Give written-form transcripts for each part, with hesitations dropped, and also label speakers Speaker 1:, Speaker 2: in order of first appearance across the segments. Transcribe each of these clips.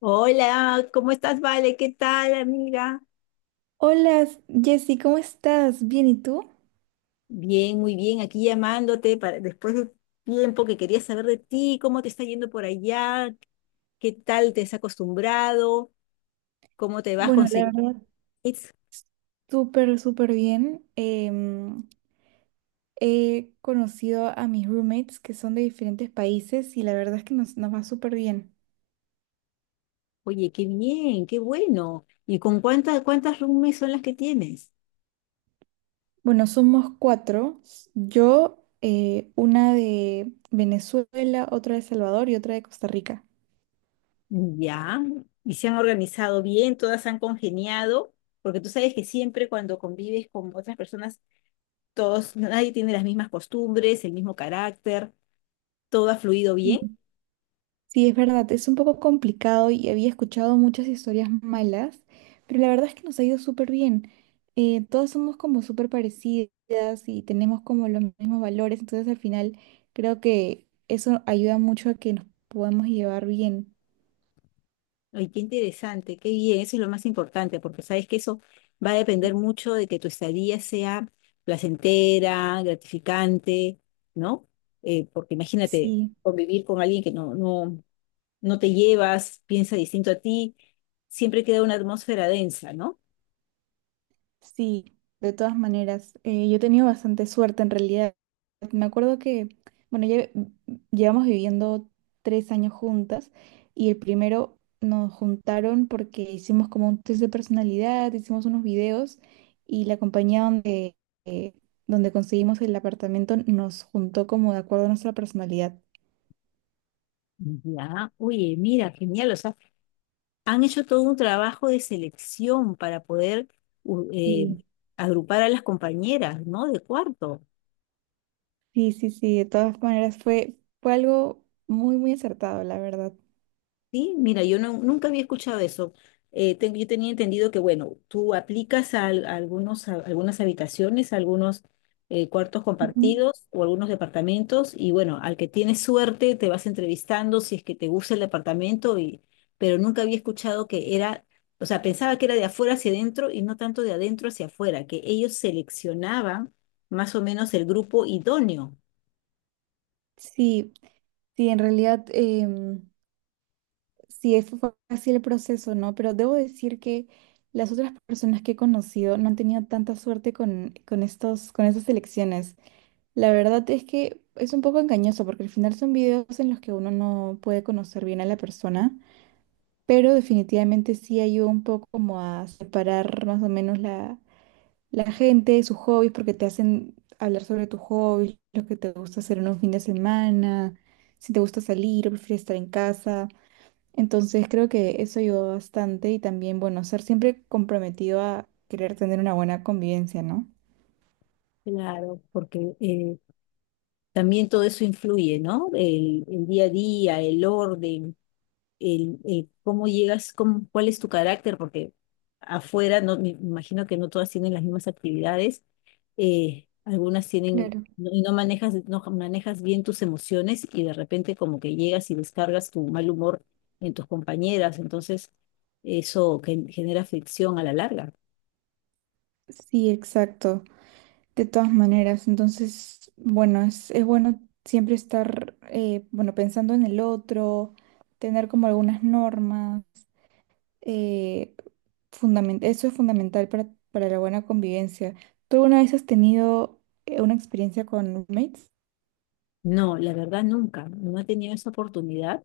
Speaker 1: Hola, ¿cómo estás, Vale? ¿Qué tal, amiga?
Speaker 2: Hola, Jessy, ¿cómo estás? Bien, ¿y tú?
Speaker 1: Bien, muy bien, aquí llamándote para después de tiempo que quería saber de ti, cómo te está yendo por allá, qué tal te has acostumbrado, cómo te vas a
Speaker 2: Bueno, la
Speaker 1: conseguir.
Speaker 2: verdad, súper, súper bien. He conocido a mis roommates que son de diferentes países y la verdad es que nos va súper bien.
Speaker 1: Oye, qué bien, qué bueno. ¿Y con cuántas roomies son las que tienes?
Speaker 2: Bueno, somos cuatro. Yo, una de Venezuela, otra de Salvador y otra de Costa Rica.
Speaker 1: Ya, y se han organizado bien, todas han congeniado, porque tú sabes que siempre cuando convives con otras personas, todos, nadie tiene las mismas costumbres, el mismo carácter, todo ha fluido bien.
Speaker 2: Sí, es verdad, es un poco complicado y había escuchado muchas historias malas, pero la verdad es que nos ha ido súper bien. Todas somos como súper parecidas y tenemos como los mismos valores, entonces al final creo que eso ayuda mucho a que nos podamos llevar bien.
Speaker 1: Ay, qué interesante, qué bien, eso es lo más importante, porque sabes que eso va a depender mucho de que tu estadía sea placentera, gratificante, ¿no? Porque imagínate,
Speaker 2: Sí.
Speaker 1: convivir con alguien que no, no te llevas, piensa distinto a ti, siempre queda una atmósfera densa, ¿no?
Speaker 2: Sí, de todas maneras, yo he tenido bastante suerte en realidad. Me acuerdo que, bueno, llevamos viviendo 3 años juntas y el primero nos juntaron porque hicimos como un test de personalidad, hicimos unos videos y la compañía eh, donde conseguimos el apartamento nos juntó como de acuerdo a nuestra personalidad.
Speaker 1: Ya, oye, mira, genial, o sea, han hecho todo un trabajo de selección para poder u- eh,
Speaker 2: Sí,
Speaker 1: agrupar a las compañeras, ¿no? De cuarto.
Speaker 2: sí, sí, sí, de todas maneras fue algo muy, muy acertado, la verdad.
Speaker 1: Sí, mira, yo no, nunca había escuchado eso. Yo tenía entendido que, bueno, tú aplicas a algunos, a algunas habitaciones, a algunos cuartos
Speaker 2: Ujú.
Speaker 1: compartidos o algunos departamentos y, bueno, al que tienes suerte te vas entrevistando si es que te gusta el departamento, y, pero nunca había escuchado que era, o sea, pensaba que era de afuera hacia adentro y no tanto de adentro hacia afuera, que ellos seleccionaban más o menos el grupo idóneo.
Speaker 2: Sí. Sí, en realidad, sí fue así el proceso, ¿no? Pero debo decir que las otras personas que he conocido no han tenido tanta suerte con estos, con estas elecciones. La verdad es que es un poco engañoso porque al final son videos en los que uno no puede conocer bien a la persona, pero definitivamente sí ayuda un poco como a separar más o menos la gente, sus hobbies, porque te hacen hablar sobre tus hobbies, lo que te gusta hacer en un fin de semana, si te gusta salir o prefieres estar en casa. Entonces creo que eso ayudó bastante y también, bueno, ser siempre comprometido a querer tener una buena convivencia, ¿no?
Speaker 1: Claro, porque también todo eso influye, ¿no? El día a día, el orden, el cómo llegas, cuál es tu carácter, porque afuera no, me imagino que no todas tienen las mismas actividades, algunas tienen,
Speaker 2: Claro.
Speaker 1: y no manejas, no manejas bien tus emociones y de repente como que llegas y descargas tu mal humor en tus compañeras, entonces eso genera fricción a la larga.
Speaker 2: Sí, exacto. De todas maneras, entonces, bueno, es bueno siempre estar, bueno, pensando en el otro, tener como algunas normas. eh, Eso es fundamental para la buena convivencia. ¿Tú alguna vez has tenido una experiencia con roommates?
Speaker 1: No, la verdad nunca, no he tenido esa oportunidad,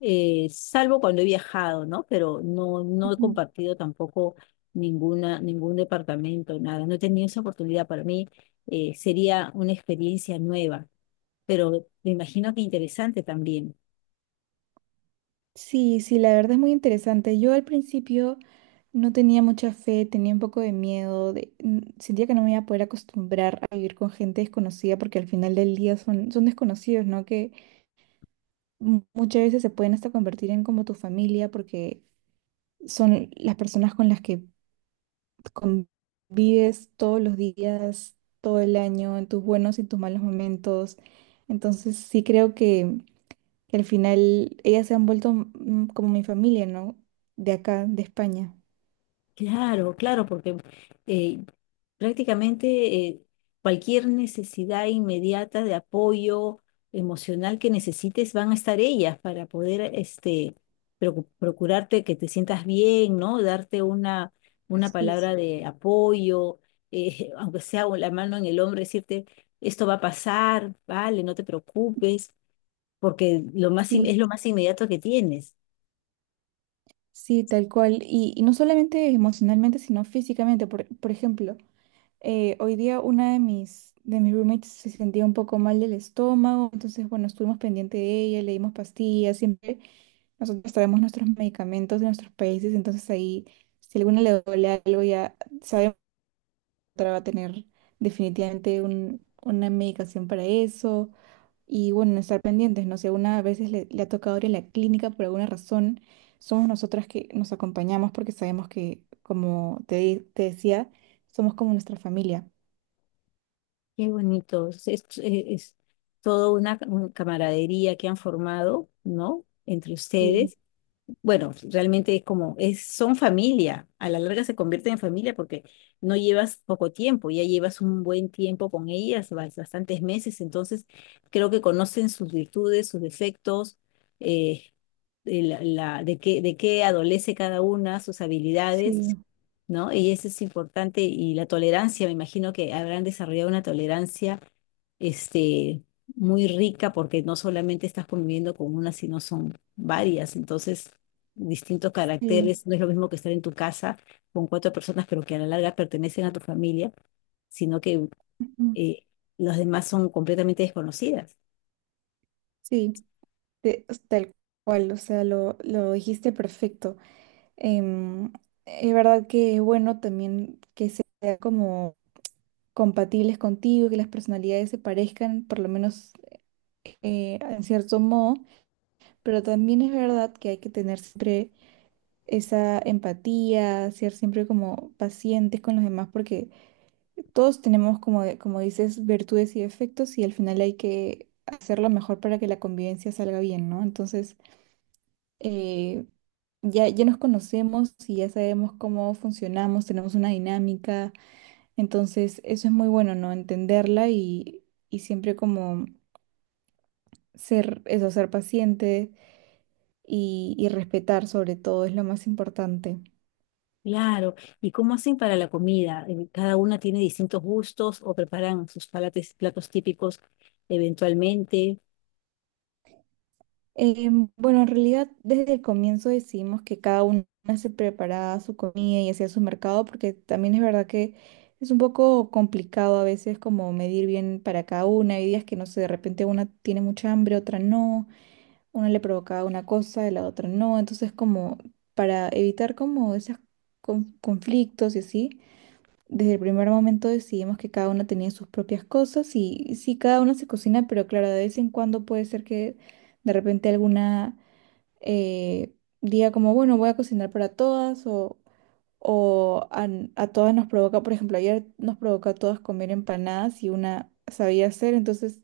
Speaker 1: salvo cuando he viajado, ¿no? Pero no, no he compartido tampoco ninguna, ningún departamento, nada. No he tenido esa oportunidad. Para mí sería una experiencia nueva, pero me imagino que interesante también.
Speaker 2: Sí, sí, la verdad es muy interesante. Yo al principio no tenía mucha fe, tenía un poco de miedo, sentía que no me iba a poder acostumbrar a vivir con gente desconocida porque al final del día son desconocidos, ¿no? Que muchas veces se pueden hasta convertir en como tu familia porque son las personas con las que convives todos los días, todo el año, en tus buenos y tus malos momentos. Entonces sí creo que al final ellas se han vuelto mm, como mi familia, ¿no? De acá, de España.
Speaker 1: Claro, claro, porque eh, prácticamente cualquier necesidad inmediata de apoyo emocional que necesites van a estar ellas para poder este, procurarte que te sientas bien, ¿no? Darte una
Speaker 2: Sí,
Speaker 1: palabra de apoyo, aunque sea la mano en el hombro, decirte, esto va a pasar, vale, no te preocupes, porque lo más,
Speaker 2: sí,
Speaker 1: es lo más inmediato que tienes.
Speaker 2: sí, tal cual. Y no solamente emocionalmente, sino físicamente. Por ejemplo, hoy día una de de mis roommates se sentía un poco mal del estómago, entonces, bueno, estuvimos pendiente de ella, le dimos pastillas, siempre nosotros traemos nuestros medicamentos de nuestros países, entonces ahí, si alguna le duele algo, ya sabemos que otra va a tener definitivamente una medicación para eso. Y bueno, estar pendientes, no sé, una a veces le ha tocado ir a la clínica por alguna razón, somos nosotras que nos acompañamos porque sabemos que, como te decía, somos como nuestra familia.
Speaker 1: Qué bonito. Es toda una camaradería que han formado, ¿no? Entre
Speaker 2: Sí,
Speaker 1: ustedes bueno, realmente es como, es, son familia, a la larga se convierten en familia porque no llevas poco tiempo, ya llevas un buen tiempo con ellas, bastantes meses, entonces creo que conocen sus virtudes, sus defectos, eh, de, la, de qué adolece cada una, sus habilidades,
Speaker 2: sí,
Speaker 1: ¿no? Y eso es importante y la tolerancia, me imagino que habrán desarrollado una tolerancia este, muy rica porque no solamente estás conviviendo con una, sino son varias. Entonces, distintos
Speaker 2: sí,
Speaker 1: caracteres, no es lo mismo que estar en tu casa con cuatro personas, pero que a la larga pertenecen a tu familia, sino que
Speaker 2: ujú,
Speaker 1: eh, las demás son completamente desconocidas.
Speaker 2: sí, tal cual, o sea, lo dijiste perfecto. Em, es verdad que es bueno también que sean como compatibles contigo, que las personalidades se parezcan, por lo menos en cierto modo. Pero también es verdad que hay que tener siempre esa empatía, ser siempre como pacientes con los demás, porque todos tenemos, como, como dices, virtudes y defectos y al final hay que hacer lo mejor para que la convivencia salga bien, ¿no? Entonces, eh, ya, ya nos conocemos y ya sabemos cómo funcionamos, tenemos una dinámica, entonces eso es muy bueno, ¿no? Entenderla y siempre como ser, eso, ser paciente y respetar sobre todo es lo más importante.
Speaker 1: Claro, ¿y cómo hacen para la comida? ¿Cada una tiene distintos gustos o preparan sus platos típicos eventualmente?
Speaker 2: Bueno, en realidad desde el comienzo decidimos que cada una se preparaba su comida y hacía su mercado porque también es verdad que es un poco complicado a veces como medir bien para cada una. Hay días que no sé, de repente una tiene mucha hambre, otra no, una le provocaba una cosa y la otra no. Entonces como para evitar como esos conflictos y así. Desde el primer momento decidimos que cada una tenía sus propias cosas y sí, cada una se cocina, pero claro, de vez en cuando puede ser que de repente alguna eh, diga como, bueno, voy a cocinar para todas o a, a todas nos provoca, por ejemplo, ayer nos provocó a todas comer empanadas y una sabía hacer, entonces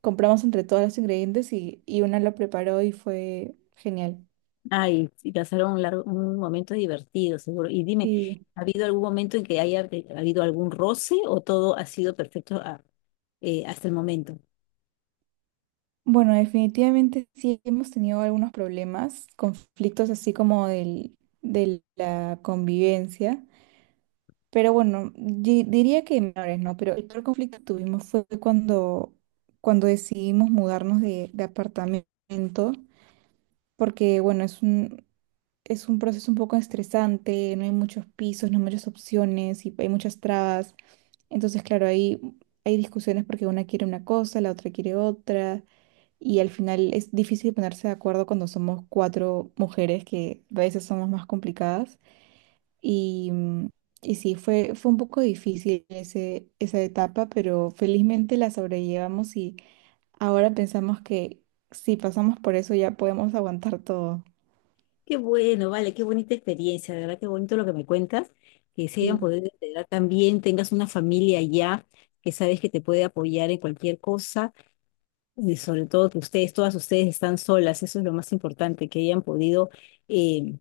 Speaker 2: compramos entre todas los ingredientes y una lo preparó y fue genial.
Speaker 1: Ay, sí, pasaron un largo, un momento divertido, seguro. Y dime,
Speaker 2: Sí.
Speaker 1: ¿ha habido algún momento en que haya habido algún roce o todo ha sido perfecto hasta el momento?
Speaker 2: Bueno, definitivamente sí hemos tenido algunos problemas, conflictos así como de la convivencia, pero bueno, diría que menores, ¿no? Pero el peor conflicto que tuvimos fue cuando decidimos mudarnos de apartamento, porque bueno, es un proceso un poco estresante, no hay muchos pisos, no hay muchas opciones y hay muchas trabas. Entonces, claro, ahí hay discusiones porque una quiere una cosa, la otra quiere otra. Y al final es difícil ponerse de acuerdo cuando somos cuatro mujeres que a veces somos más complicadas. Y, mm, y sí, fue un poco difícil esa etapa, pero felizmente la sobrellevamos y ahora pensamos que si pasamos por eso ya podemos aguantar todo.
Speaker 1: Qué bueno, vale, qué bonita experiencia, de verdad, qué bonito lo que me cuentas, que se hayan
Speaker 2: Sí,
Speaker 1: podido integrar también, tengas una familia allá que sabes que te puede apoyar en cualquier cosa, y sobre todo que ustedes, todas ustedes están solas, eso es lo más importante, que hayan podido eh,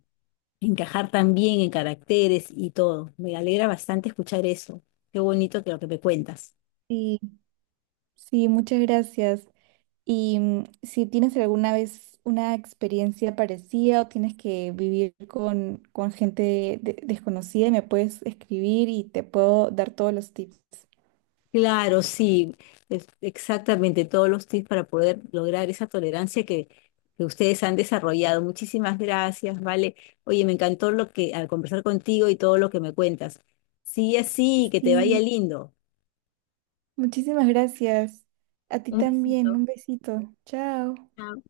Speaker 1: encajar también en caracteres y todo. Me alegra bastante escuchar eso. Qué bonito que lo que me cuentas.
Speaker 2: sí, sí, muchas gracias. Y mm, si tienes alguna vez una experiencia parecida o tienes que vivir con gente desconocida, me puedes escribir y te puedo dar todos los tips.
Speaker 1: Claro, sí, exactamente todos los tips para poder lograr esa tolerancia que ustedes han desarrollado. Muchísimas gracias, vale. Oye, me encantó lo que al conversar contigo y todo lo que me cuentas. Sigue así, que te vaya
Speaker 2: Sí,
Speaker 1: lindo.
Speaker 2: muchísimas gracias. A ti
Speaker 1: Un
Speaker 2: también,
Speaker 1: besito.
Speaker 2: un besito. Chao.
Speaker 1: Chao.